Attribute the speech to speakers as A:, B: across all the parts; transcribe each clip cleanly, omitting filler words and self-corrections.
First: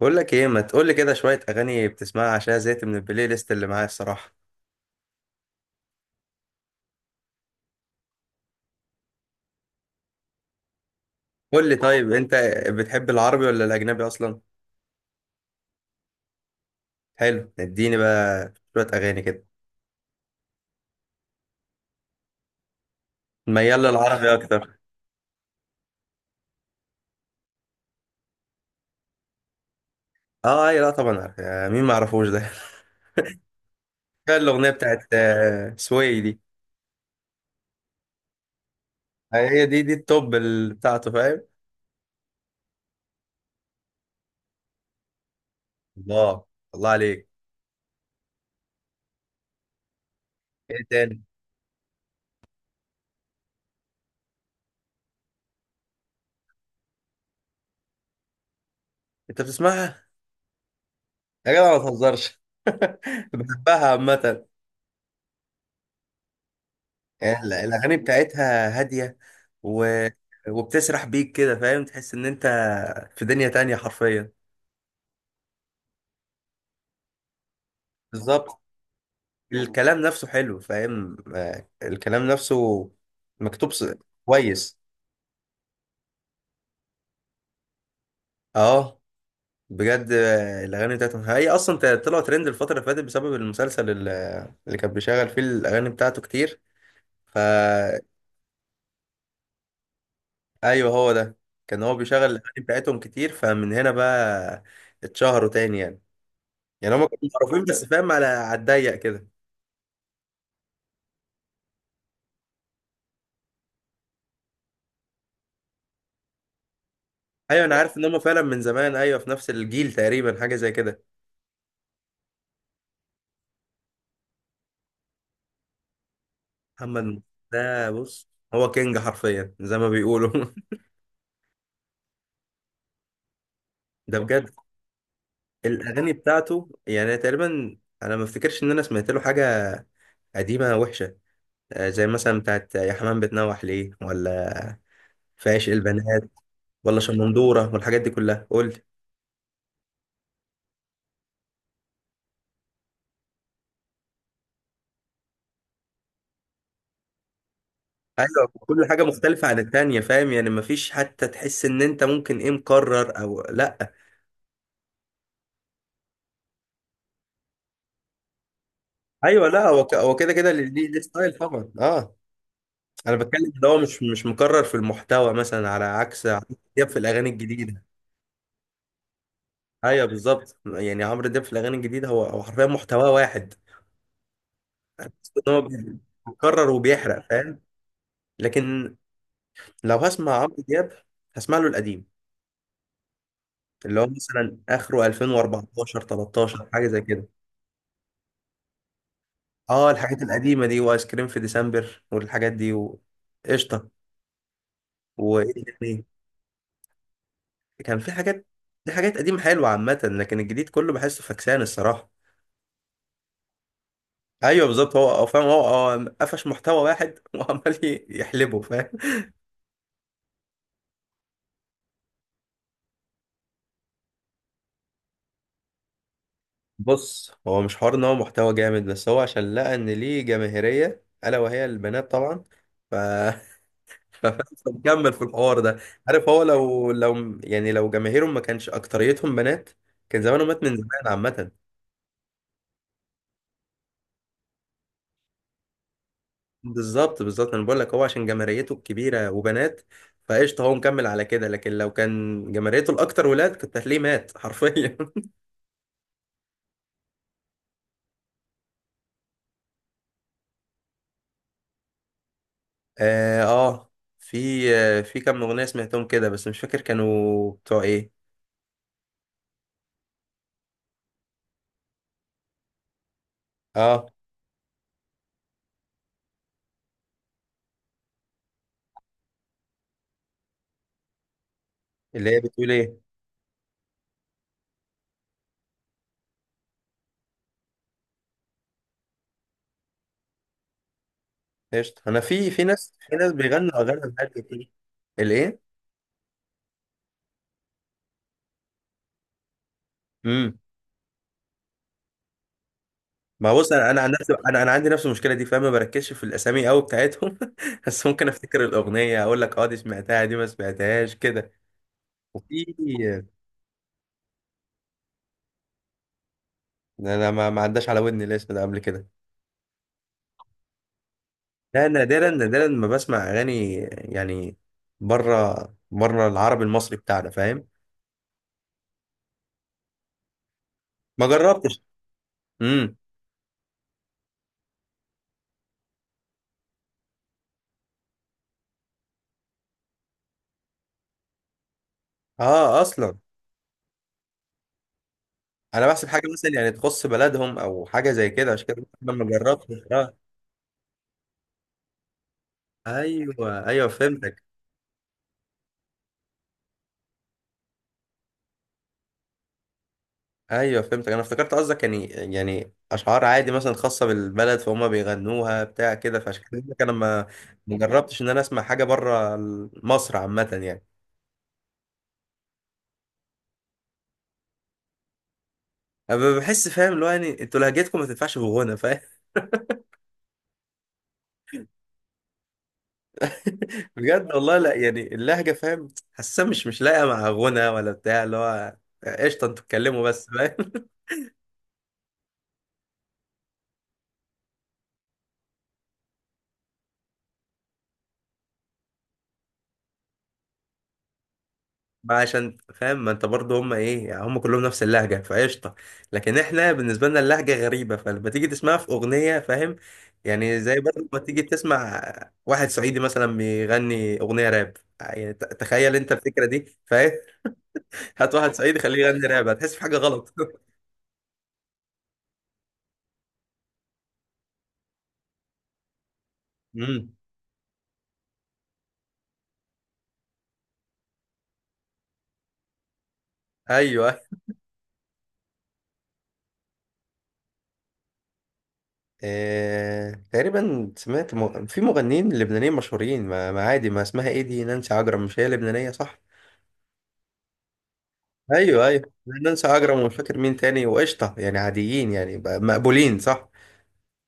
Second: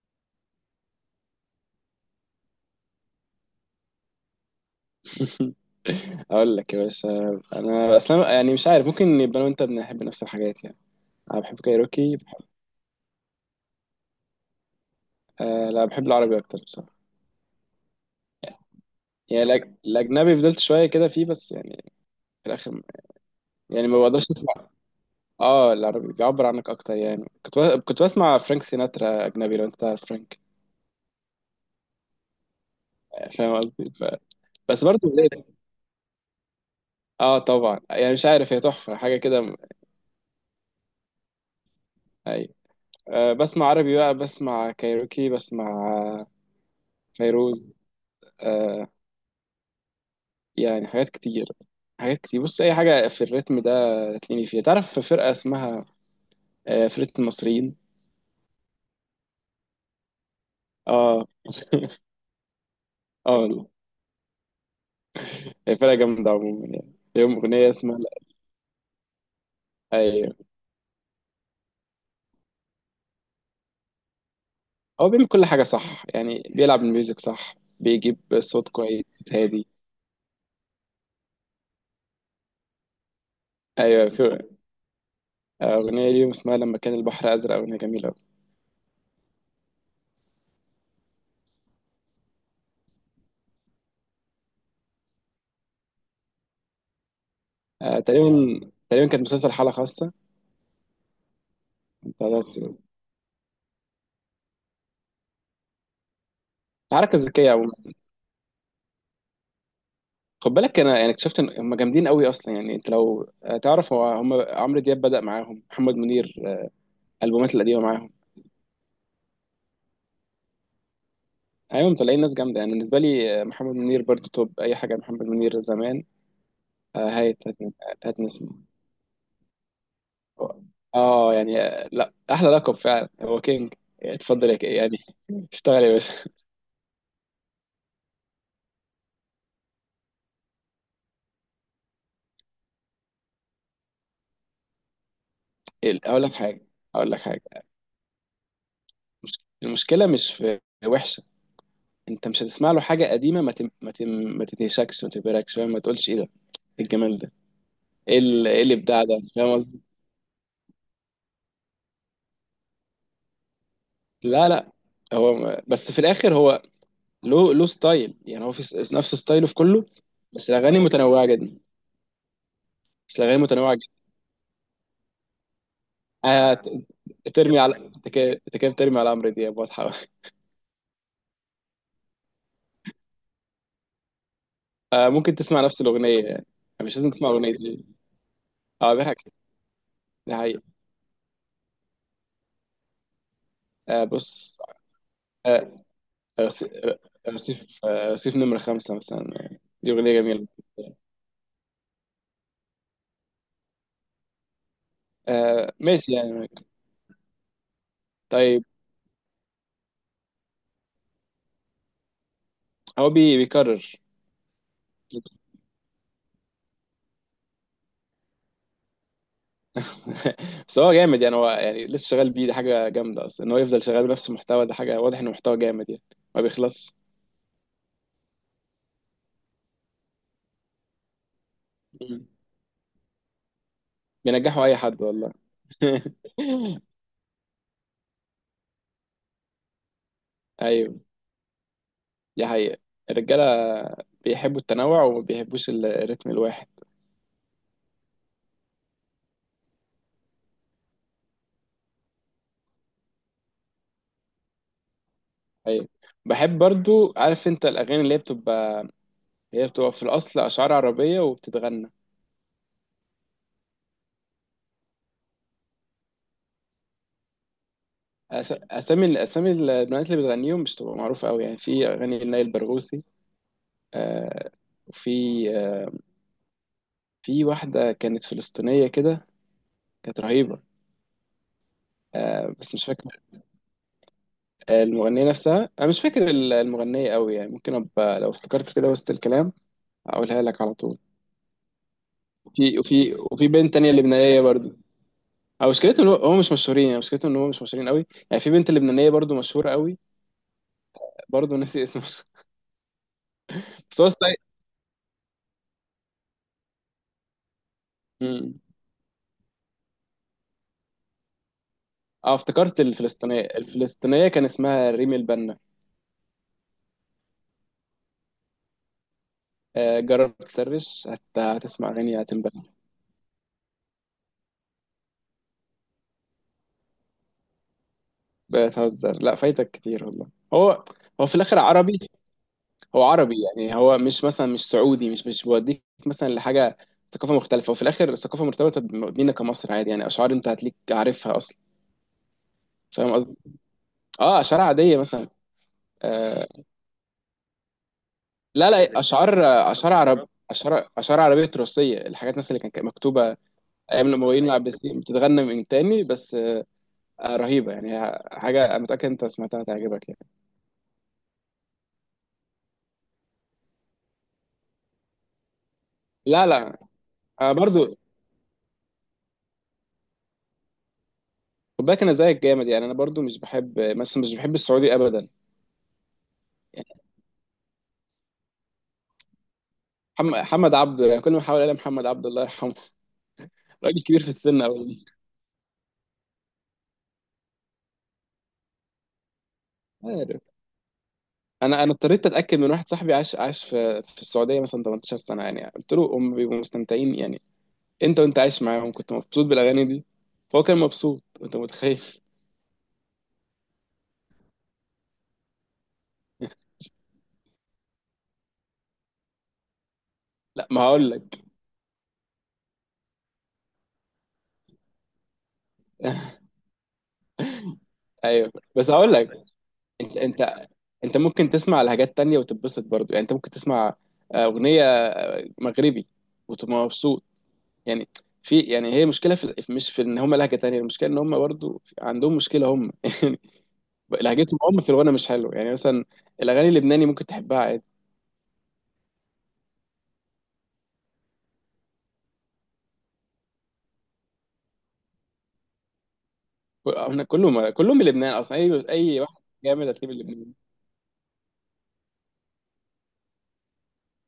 A: بقول لك ايه، ما تقول لي كده شويه اغاني بتسمعها عشان زهقت من البلاي ليست اللي معايا الصراحه.
B: اقول لك يا باشا. انا اصلا يعني مش عارف ممكن يبقى انا وانت بنحب نفس الحاجات يعني. انا بحب
A: قول لي طيب،
B: كايروكي
A: انت بتحب العربي ولا الاجنبي اصلا؟
B: آه لا بحب العربي اكتر بصراحه.
A: حلو، اديني بقى شويه اغاني كده.
B: يعني الاجنبي فضلت شويه كده فيه بس يعني في الاخر.
A: ميال
B: يعني ما بقدرش
A: للعربي
B: اسمع.
A: اكتر.
B: اه العربي بيعبر عنك اكتر يعني كنت بسمع فرانك سيناترا اجنبي لو انت تعرف فرانك.
A: اه، اي، لا طبعا عارف، مين ما يعرفوش ده.
B: يعني فاهم قصدي.
A: كان الاغنيه
B: بس
A: بتاعت
B: برضه ليه؟
A: سوي دي.
B: اه طبعا يعني مش عارف، هي تحفه حاجه كده م-
A: هي دي التوب بتاعته، فاهم.
B: ايوه. آه بسمع عربي بقى، بسمع كايروكي، بسمع آه،
A: الله، الله عليك.
B: فيروز، آه،
A: ايه
B: يعني حاجات
A: تاني؟
B: كتير. حاجات كتير. بص اي حاجه في الريتم ده تلاقيني فيها. تعرف في فرقه اسمها فرقه المصريين.
A: انت بتسمعها؟
B: اه.
A: يا جدع ما تهزرش.
B: اه والله.
A: بحبها عامه.
B: هي فرقه جامده عموما، يعني ليهم اغنيه
A: الأغاني
B: اسمها لا.
A: بتاعتها هادية و...
B: ايوه.
A: وبتسرح بيك كده، فاهم، تحس إن أنت في دنيا تانية حرفيا.
B: هو بيعمل كل حاجه صح، يعني بيلعب الميوزك صح، بيجيب
A: بالظبط.
B: صوت كويس، صوت هادي.
A: الكلام نفسه حلو، فاهم، الكلام نفسه مكتوب
B: ايوه، في
A: كويس.
B: اغنيه ليهم اسمها لما كان البحر ازرق، اغنيه جميله قوي.
A: اه، بجد، الأغاني بتاعتهم هي أصلا طلعوا ترند الفترة اللي فاتت بسبب المسلسل اللي كان بيشغل فيه الأغاني بتاعته كتير فا
B: آه تقريبا، تقريبا كانت مسلسل حاله خاصه.
A: أيوه، هو ده. كان هو بيشغل
B: بتاع
A: الأغاني
B: ده بس-
A: بتاعتهم كتير، فمن هنا بقى اتشهروا تاني يعني. يعني هم
B: الحركه
A: كانوا
B: الذكيه
A: معروفين،
B: عموما.
A: بس فاهم، على الضيق كده.
B: خد بالك انا يعني اكتشفت ان هم جامدين قوي اصلا. يعني انت لو تعرف هم عمرو دياب بدأ معاهم، محمد منير، البومات
A: ايوه، انا
B: القديمه
A: عارف ان
B: معاهم.
A: هم فعلا من زمان، ايوه، في نفس الجيل تقريبا، حاجه زي كده.
B: ايوه مطلعين ناس جامده يعني بالنسبه لي. محمد منير برضو توب. اي حاجه محمد منير زمان.
A: محمد
B: آه،
A: م-
B: هايت هاتن-
A: ده بص،
B: هاتنسي.
A: هو كينج حرفيا زي ما بيقولوا.
B: اه يعني لا، احلى لقب فعلا هو كينج.
A: ده بجد.
B: اتفضل يعني اشتغل يا
A: الاغاني
B: باشا.
A: بتاعته يعني تقريبا، انا ما افتكرش ان انا سمعت له حاجه قديمه وحشه. زي مثلا بتاعت يا حمام بتنوح ليه، ولا في عشق البنات،
B: اقول لك حاجه،
A: ولا
B: اقول لك حاجه،
A: شمندوره، والحاجات دي كلها، قول لي.
B: المشكله مش في وحشه. انت مش هتسمع له حاجه قديمه ما تم ما تم ما تتهشكش ما تبهركش، فاهم، ما تقولش ايه ده، ايه الجمال ده، ايه ال-
A: ايوه،
B: إيه
A: كل حاجه
B: الابداع ده،
A: مختلفه
B: فاهم
A: عن
B: قصدي؟
A: التانية، فاهم يعني، مفيش حتى تحس ان انت ممكن ايه مكرر او لا.
B: لا لا، بس في الاخر هو له ستايل، يعني هو في نفس ستايله
A: ايوه،
B: في
A: لا هو
B: كله.
A: هو كده
B: بس
A: كده،
B: الاغاني
A: ليه
B: متنوعه
A: ستايل
B: جدا.
A: طبعا، اه. انا
B: بس الاغاني
A: بتكلم ان
B: متنوعه
A: هو مش
B: جدا.
A: مش مكرر في المحتوى مثلا، على عكس عمرو
B: آه
A: دياب في الاغاني
B: ترمي على،
A: الجديده.
B: انت كده، أنت كده بترمي على عمرو دياب واضحه.
A: ايوه بالظبط، يعني عمرو دياب في الاغاني الجديده هو حرفيا محتواه واحد.
B: آه
A: بس
B: ممكن
A: ان هو
B: تسمع نفس الاغنيه يعني.
A: مكرر
B: مش لازم
A: وبيحرق،
B: تسمع اغنيه
A: فاهم.
B: دي. اه
A: لكن
B: بيضحك.
A: لو هسمع
B: ده
A: عمرو
B: حقيقي.
A: دياب هسمع له القديم، اللي
B: آه
A: هو مثلا
B: بص،
A: اخره
B: آه
A: 2014 13
B: رصي-
A: حاجه زي كده.
B: رصيف، آه رصيف نمرة خمسة مثلا، يعني
A: اه،
B: دي أغنية
A: الحاجات
B: جميلة.
A: القديمه دي وايس كريم في ديسمبر والحاجات دي، وقشطه. وايه
B: آه
A: تاني؟
B: ماشي يعني.
A: كان في حاجات.
B: طيب.
A: دي حاجات قديمة حلوة عامة، لكن الجديد كله بحسه فكسان الصراحة.
B: هو بيكرر.
A: ايوه بالظبط، هو فاهم، هو قفش محتوى واحد وعمال يحلبه، فاهم.
B: بس هو جامد يعني، هو يعني لسه شغال بيه، دي حاجه جامده اصلا ان هو يفضل شغال بنفس المحتوى ده، حاجه واضح انه محتوى جامد يعني ما بيخلصش.
A: بص، هو مش حوار ان هو محتوى جامد، بس هو عشان لقى ان ليه جماهيرية الا وهي البنات
B: مم.
A: طبعا، ف ف-
B: بينجحوا اي حد
A: فمكمل في
B: والله.
A: الحوار ده. عارف، هو لو يعني لو جماهيرهم ما كانش اكتريتهم بنات، كان زمانه مات من زمان
B: ايوه،
A: عامة.
B: دي حقيقه. الرجاله بيحبوا التنوع وما بيحبوش الريتم الواحد.
A: بالظبط، بالظبط، انا بقول لك، هو عشان جماهيريته الكبيره وبنات فقشطه هو مكمل على كده، لكن لو كان جماهيريته الاكتر ولاد كنت هتلاقيه مات حرفيا.
B: ايوه، بحب برضو عارف انت الاغاني اللي هي بتبقى، هي بتبقى في الاصل اشعار عربيه وبتتغنى.
A: اه، في كام اغنيه سمعتهم كده، بس مش فاكر كانوا بتوع ايه.
B: أس- اسامي الاسامي، البنات اللي بتغنيهم مش تبقى معروفه قوي يعني. في اغاني لنائل برغوثي،
A: اه،
B: آه، وفي آه، في واحدة كانت فلسطينية كده، كانت رهيبة.
A: اللي هي
B: آه
A: بتقول
B: بس مش
A: ايه؟
B: فاكر، المغنية نفسها أنا مش فاكر المغنية أوي يعني. ممكن أبقى لو افتكرت كده وسط الكلام أقولها لك على طول.
A: قشطه، انا في
B: وفي
A: ناس،
B: وفي
A: في ناس
B: وفي بنت
A: بيغنوا
B: تانية
A: اغاني بجد
B: لبنانية
A: كتير.
B: برضو.
A: الايه؟
B: أو مشكلته إن هو مش مشهورين، يعني مشكلته إن هو مش مشهورين أوي. يعني في بنت لبنانية برضو مشهورة أوي.
A: امم
B: برضو ناسي اسمها.
A: ما بص، انا
B: بس هو
A: عن نفسي
B: ستايل.
A: انا عندي نفس المشكله دي، فاهم، ما بركزش في الاسامي قوي بتاعتهم. بس ممكن
B: مم.
A: افتكر الاغنيه اقول لك، اه دي سمعتها، دي ما سمعتهاش كده.
B: اه
A: وفي
B: افتكرت الفلسطينية، الفلسطينية كان اسمها ريم البنا.
A: ده انا ما عداش على ودني الاسم ده قبل كده.
B: آه جرب تسرش،
A: لا،
B: هتسمع أغاني
A: نادرا
B: هتنبسط.
A: نادرا ما بسمع اغاني يعني، بره بره العربي المصري بتاعنا فاهم،
B: بتهزر، لا فايتك كتير والله. هو
A: ما
B: هو في الاخر
A: جربتش.
B: عربي،
A: امم،
B: هو عربي يعني، هو مش مثلا مش سعودي، مش بيوديك مثلا لحاجه ثقافه مختلفه. وفي الاخر الثقافه مرتبطه بينا كمصر، عادي يعني، اشعار انت هتليك عارفها اصلا،
A: اه
B: فاهم
A: اصلا،
B: قصدي. اه، اشعار عاديه مثلا.
A: انا بحسب حاجه
B: آه
A: مثلا يعني تخص بلدهم او حاجه زي كده، عشان
B: لا
A: كده
B: لا
A: أنا ما
B: اشعار،
A: جربتش،
B: اشعار
A: اه.
B: عرب اشعار اشعار عربيه تراثيه، الحاجات مثلا اللي كانت مكتوبه
A: ايوه، ايوه،
B: ايام
A: فهمتك.
B: الامويين والعباسيين بتتغنى من تاني بس. آه رهيبه يعني، حاجه انا متاكد انت سمعتها تعجبك يعني.
A: ايوه فهمتك، انا افتكرت قصدك، يعني اشعار عادي مثلا خاصه بالبلد فهم بيغنوها بتاع كده، فعشان
B: لا
A: كده
B: لا،
A: بقولك انا ما
B: آه
A: ما
B: برضو.
A: جربتش ان انا اسمع حاجه بره مصر عامه يعني.
B: خد بالك انا زيك جامد يعني، انا برضو مش بحب مثلا مش بحب السعودي ابدا،
A: انا بحس، فاهم،
B: يعني
A: اللي هو يعني انتوا لهجتكم ما تنفعش في غنى، فاهم.
B: محمد عبده، يعني كل ما احاول الاقي محمد عبده الله يرحمه، راجل كبير في
A: بجد والله،
B: السن
A: لا
B: قوي.
A: يعني اللهجه فاهم، حاسه مش لاققه مع غنى ولا بتاع اللي هو. قشطه، انتوا اتكلموا بس،
B: عارف،
A: فاهم.
B: انا اضطريت اتاكد من واحد صاحبي، عاش في السعوديه مثلا 18 سنه، يعني قلت له، هم بيبقوا مستمتعين يعني انت، وانت عايش معاهم كنت مبسوط بالاغاني دي، فهو كان مبسوط انت متخيل.
A: ما عشان فاهم ما انت برضه، هم ايه يعني، هم كلهم نفس اللهجه فقشطه. لكن احنا بالنسبه لنا اللهجه غريبه، فلما تيجي تسمعها في اغنيه فاهم، يعني
B: لا
A: زي
B: ما
A: برضه
B: هقول
A: ما
B: لك،
A: تيجي تسمع واحد صعيدي مثلا بيغني اغنيه راب يعني، تخيل انت الفكره دي، فاهم. هات
B: ايوه
A: واحد صعيدي
B: بس
A: خليه
B: هقول
A: يغني
B: لك،
A: راب، هتحس في حاجه
B: انت
A: غلط.
B: انت انت ممكن تسمع لحاجات تانية وتتبسط برضو. يعني انت ممكن تسمع اغنيه مغربي وتبقى
A: امم،
B: مبسوط. يعني في، يعني هي مشكله مش في ان هم لهجه تانية، المشكله ان هم برضو عندهم مشكله هم. يعني
A: ايوه.
B: لهجتهم هم في الغنى مش حلو يعني. مثلا الاغاني اللبناني ممكن تحبها عادي.
A: تقريبا سمعت في مغنيين لبنانيين مشهورين ما عادي، ما اسمها ايه دي، نانسي عجرم، مش هي لبنانية صح؟
B: احنا كلهم، كلهم من لبنان اصلا، اي
A: ايوه، ايوه،
B: اي واحد
A: نانسي
B: جامد
A: عجرم
B: هتلاقيه
A: ومش
B: من
A: فاكر
B: لبنان.
A: مين تاني وقشطة، يعني عاديين يعني مقبولين صح.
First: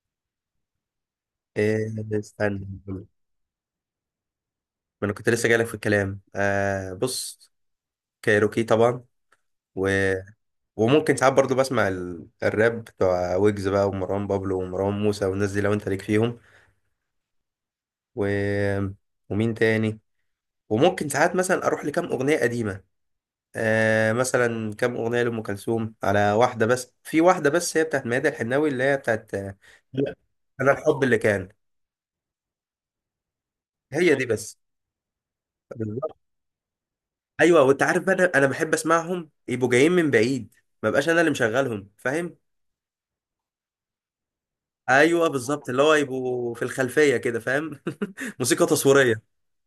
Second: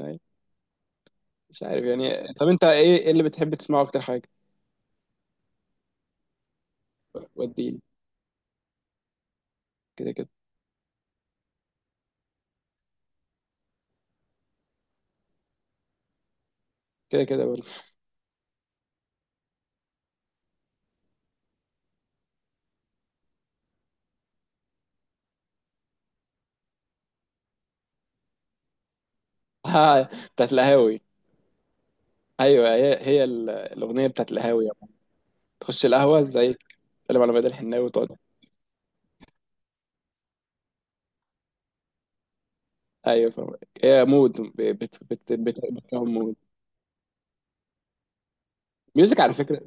B: أي. مش عارف
A: آه،
B: يعني، طب
A: استنى
B: انت ايه،
A: ما
B: إيه اللي بتحب تسمعه اكتر حاجه؟
A: انا كنت لسه جايلك في الكلام، آه بص.
B: وديني.
A: كايروكي طبعا، و...
B: كده كده.
A: وممكن ساعات برضو بسمع الراب بتوع ويجز بقى ومروان بابلو ومروان موسى والناس دي لو انت ليك فيهم،
B: كده كده برضه.
A: و... ومين تاني؟ وممكن ساعات مثلا اروح لكام اغنية قديمة، آه مثلا كام اغنيه لام كلثوم، على واحده بس، في واحده بس هي بتاعت ميادة الحناوي، اللي هي بتاعت
B: آه، بتاعت
A: انا
B: القهاوي.
A: الحب اللي كان.
B: ايوه هي هي الاغنيه
A: هي دي
B: بتاعت
A: بس.
B: القهاوي يعني. تخش
A: بالظبط.
B: القهوه زي، تتكلم على بدل
A: ايوه، وانت
B: الحناوي
A: عارف بقى،
B: وتقعد.
A: انا بحب اسمعهم يبقوا جايين من بعيد، ما بقاش انا اللي مشغلهم، فاهم.
B: ايوه فاهم. هي مود، بت
A: ايوه
B: بت بت بت
A: بالظبط، اللي هو
B: بتكون مود.
A: يبقوا في الخلفيه كده، فاهم. موسيقى تصويريه.
B: ميوزك على فكرة،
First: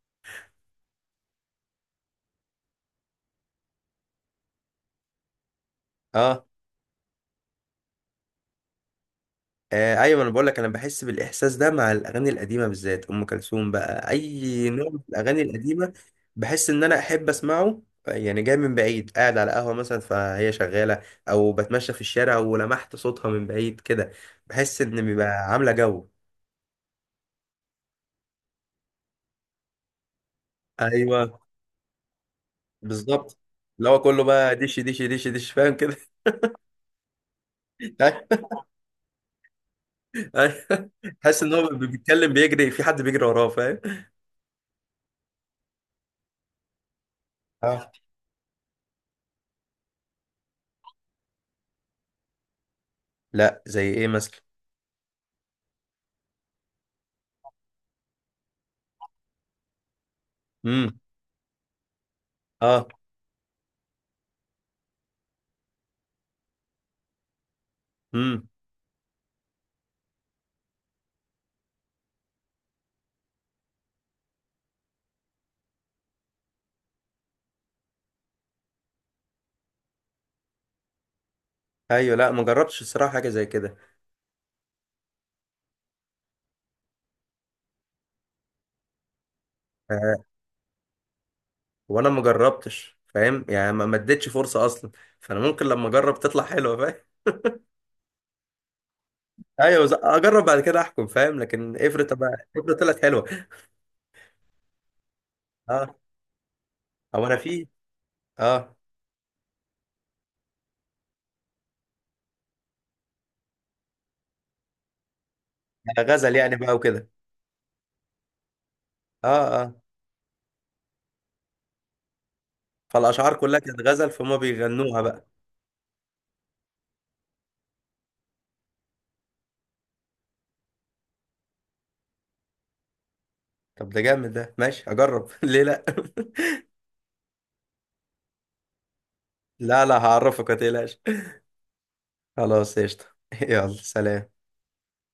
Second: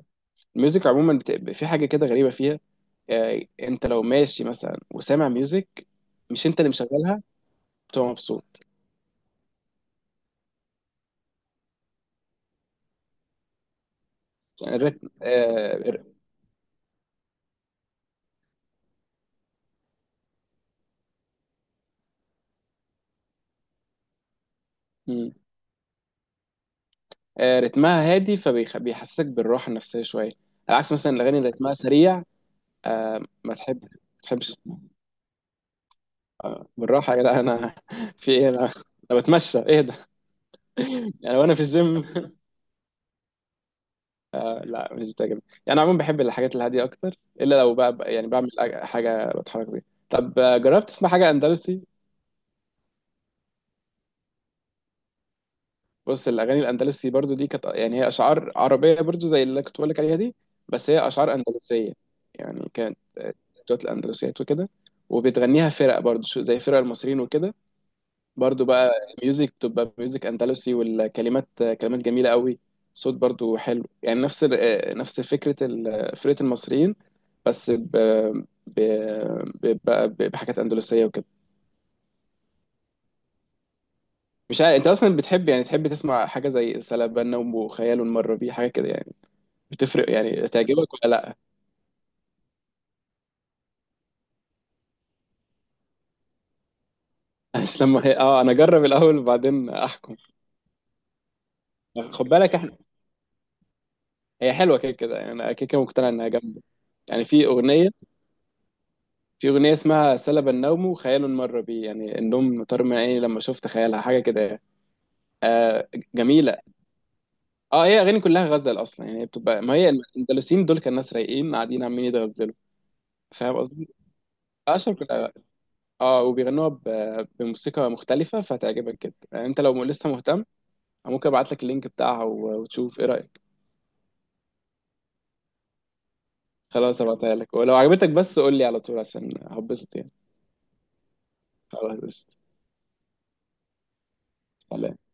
B: الميوزك عموما في حاجة كده غريبة فيها. انت لو ماشي مثلا وسامع ميوزك،
A: اه،
B: مش انت اللي مشغلها، بتبقى مبسوط.
A: آه، ايوه، انا بقول لك انا بحس بالاحساس ده مع الاغاني القديمه بالذات ام كلثوم بقى، اي
B: يعني
A: نوع من
B: الريتم،
A: الاغاني القديمه بحس ان انا احب اسمعه، يعني جاي من بعيد قاعد على قهوه مثلا فهي شغاله، او بتمشى في الشارع ولمحت صوتها من بعيد كده، بحس ان بيبقى
B: مم.
A: عامله جو.
B: آه، رتمها هادي فبيحسسك بالراحة النفسية شوية، على عكس مثلا
A: ايوه
B: الأغاني اللي رتمها سريع،
A: بالظبط،
B: ما تحب
A: اللي
B: ما
A: هو كله
B: تحبش.
A: بقى دش دش دش دش، فاهم كده.
B: بالراحة يا جدع أنا، في إيه أنا، أنا بتمشى إيه ده؟
A: أيوة.
B: يعني
A: حاسس ان
B: وأنا في
A: هو
B: الجيم.
A: بيتكلم بيجري، في حد بيجري وراه، فاهم.
B: آه، لا مش بتعجبني يعني، عموما بحب الحاجات الهادية أكتر، إلا لو
A: اه،
B: بقى يعني بعمل حاجة بتحرك بيها. طب جربت تسمع حاجة أندلسي؟
A: لا زي ايه مثلا؟
B: بص الاغاني الاندلسي برضو دي كانت، يعني هي اشعار عربيه برضو زي اللي كنت بقول لك عليها دي، بس
A: امم،
B: هي اشعار اندلسيه يعني.
A: اه،
B: كانت بتوع الاندلسيات وكده، وبتغنيها فرق برضو زي فرق المصريين وكده.
A: امم،
B: برضو بقى ميوزك، بتبقى ميوزك اندلسي، والكلمات آه، كلمات جميله قوي، صوت برضو حلو يعني، نفس نفس فكره فرقه المصريين، بس ب... بحاجات اندلسيه وكده.
A: ايوه، لا ما جربتش الصراحه حاجه زي كده.
B: مش عارف انت اصلا بتحب، يعني تحب تسمع حاجه زي سلابنا وخيال المره بيه، حاجه كده يعني، بتفرق
A: آه،
B: يعني تعجبك ولا لا؟
A: وانا ما جربتش فاهم يعني ما اديتش فرصه اصلا، فانا ممكن لما اجرب تطلع حلوه، فاهم.
B: بس لما هي، اه انا اجرب الاول وبعدين
A: ايوه،
B: احكم.
A: اجرب بعد كده احكم، فاهم، لكن افرض
B: خد
A: بقى
B: بالك احنا،
A: افرض طلعت حلوه.
B: هي حلوه كده كده يعني، انا كده كده
A: اه،
B: مقتنع انها جامده
A: هو
B: يعني.
A: انا في، اه،
B: في اغنيه اسمها سلب النوم خيال مر بي، يعني النوم طار من عيني لما شفت خيالها، حاجه كده يعني. آه
A: غزل يعني
B: جميله.
A: بقى وكده.
B: اه هي اغاني كلها غزل اصلا يعني
A: اه،
B: بتبقى، ما
A: اه،
B: هي الاندلسيين دول كان ناس رايقين قاعدين عمالين يتغزلوا،
A: فالاشعار
B: فاهم
A: كلها كانت
B: قصدي؟
A: غزل فهم
B: اشهر
A: بيغنوها بقى.
B: كلها. اه وبيغنوها بموسيقى مختلفه، فهتعجبك جدا يعني، انت لو لسه مهتم ممكن ابعت لك اللينك بتاعها وتشوف ايه رايك.
A: طب ده جامد، ده ماشي، اجرب. ليه لا؟
B: خلاص هبعتها لك، ولو عجبتك بس قول لي على طول عشان
A: لا،
B: هبسط
A: لا،
B: يعني.
A: هعرفك ما تقلقش.
B: خلاص قشطة.
A: خلاص قشطه. يلا سلام.
B: سلام.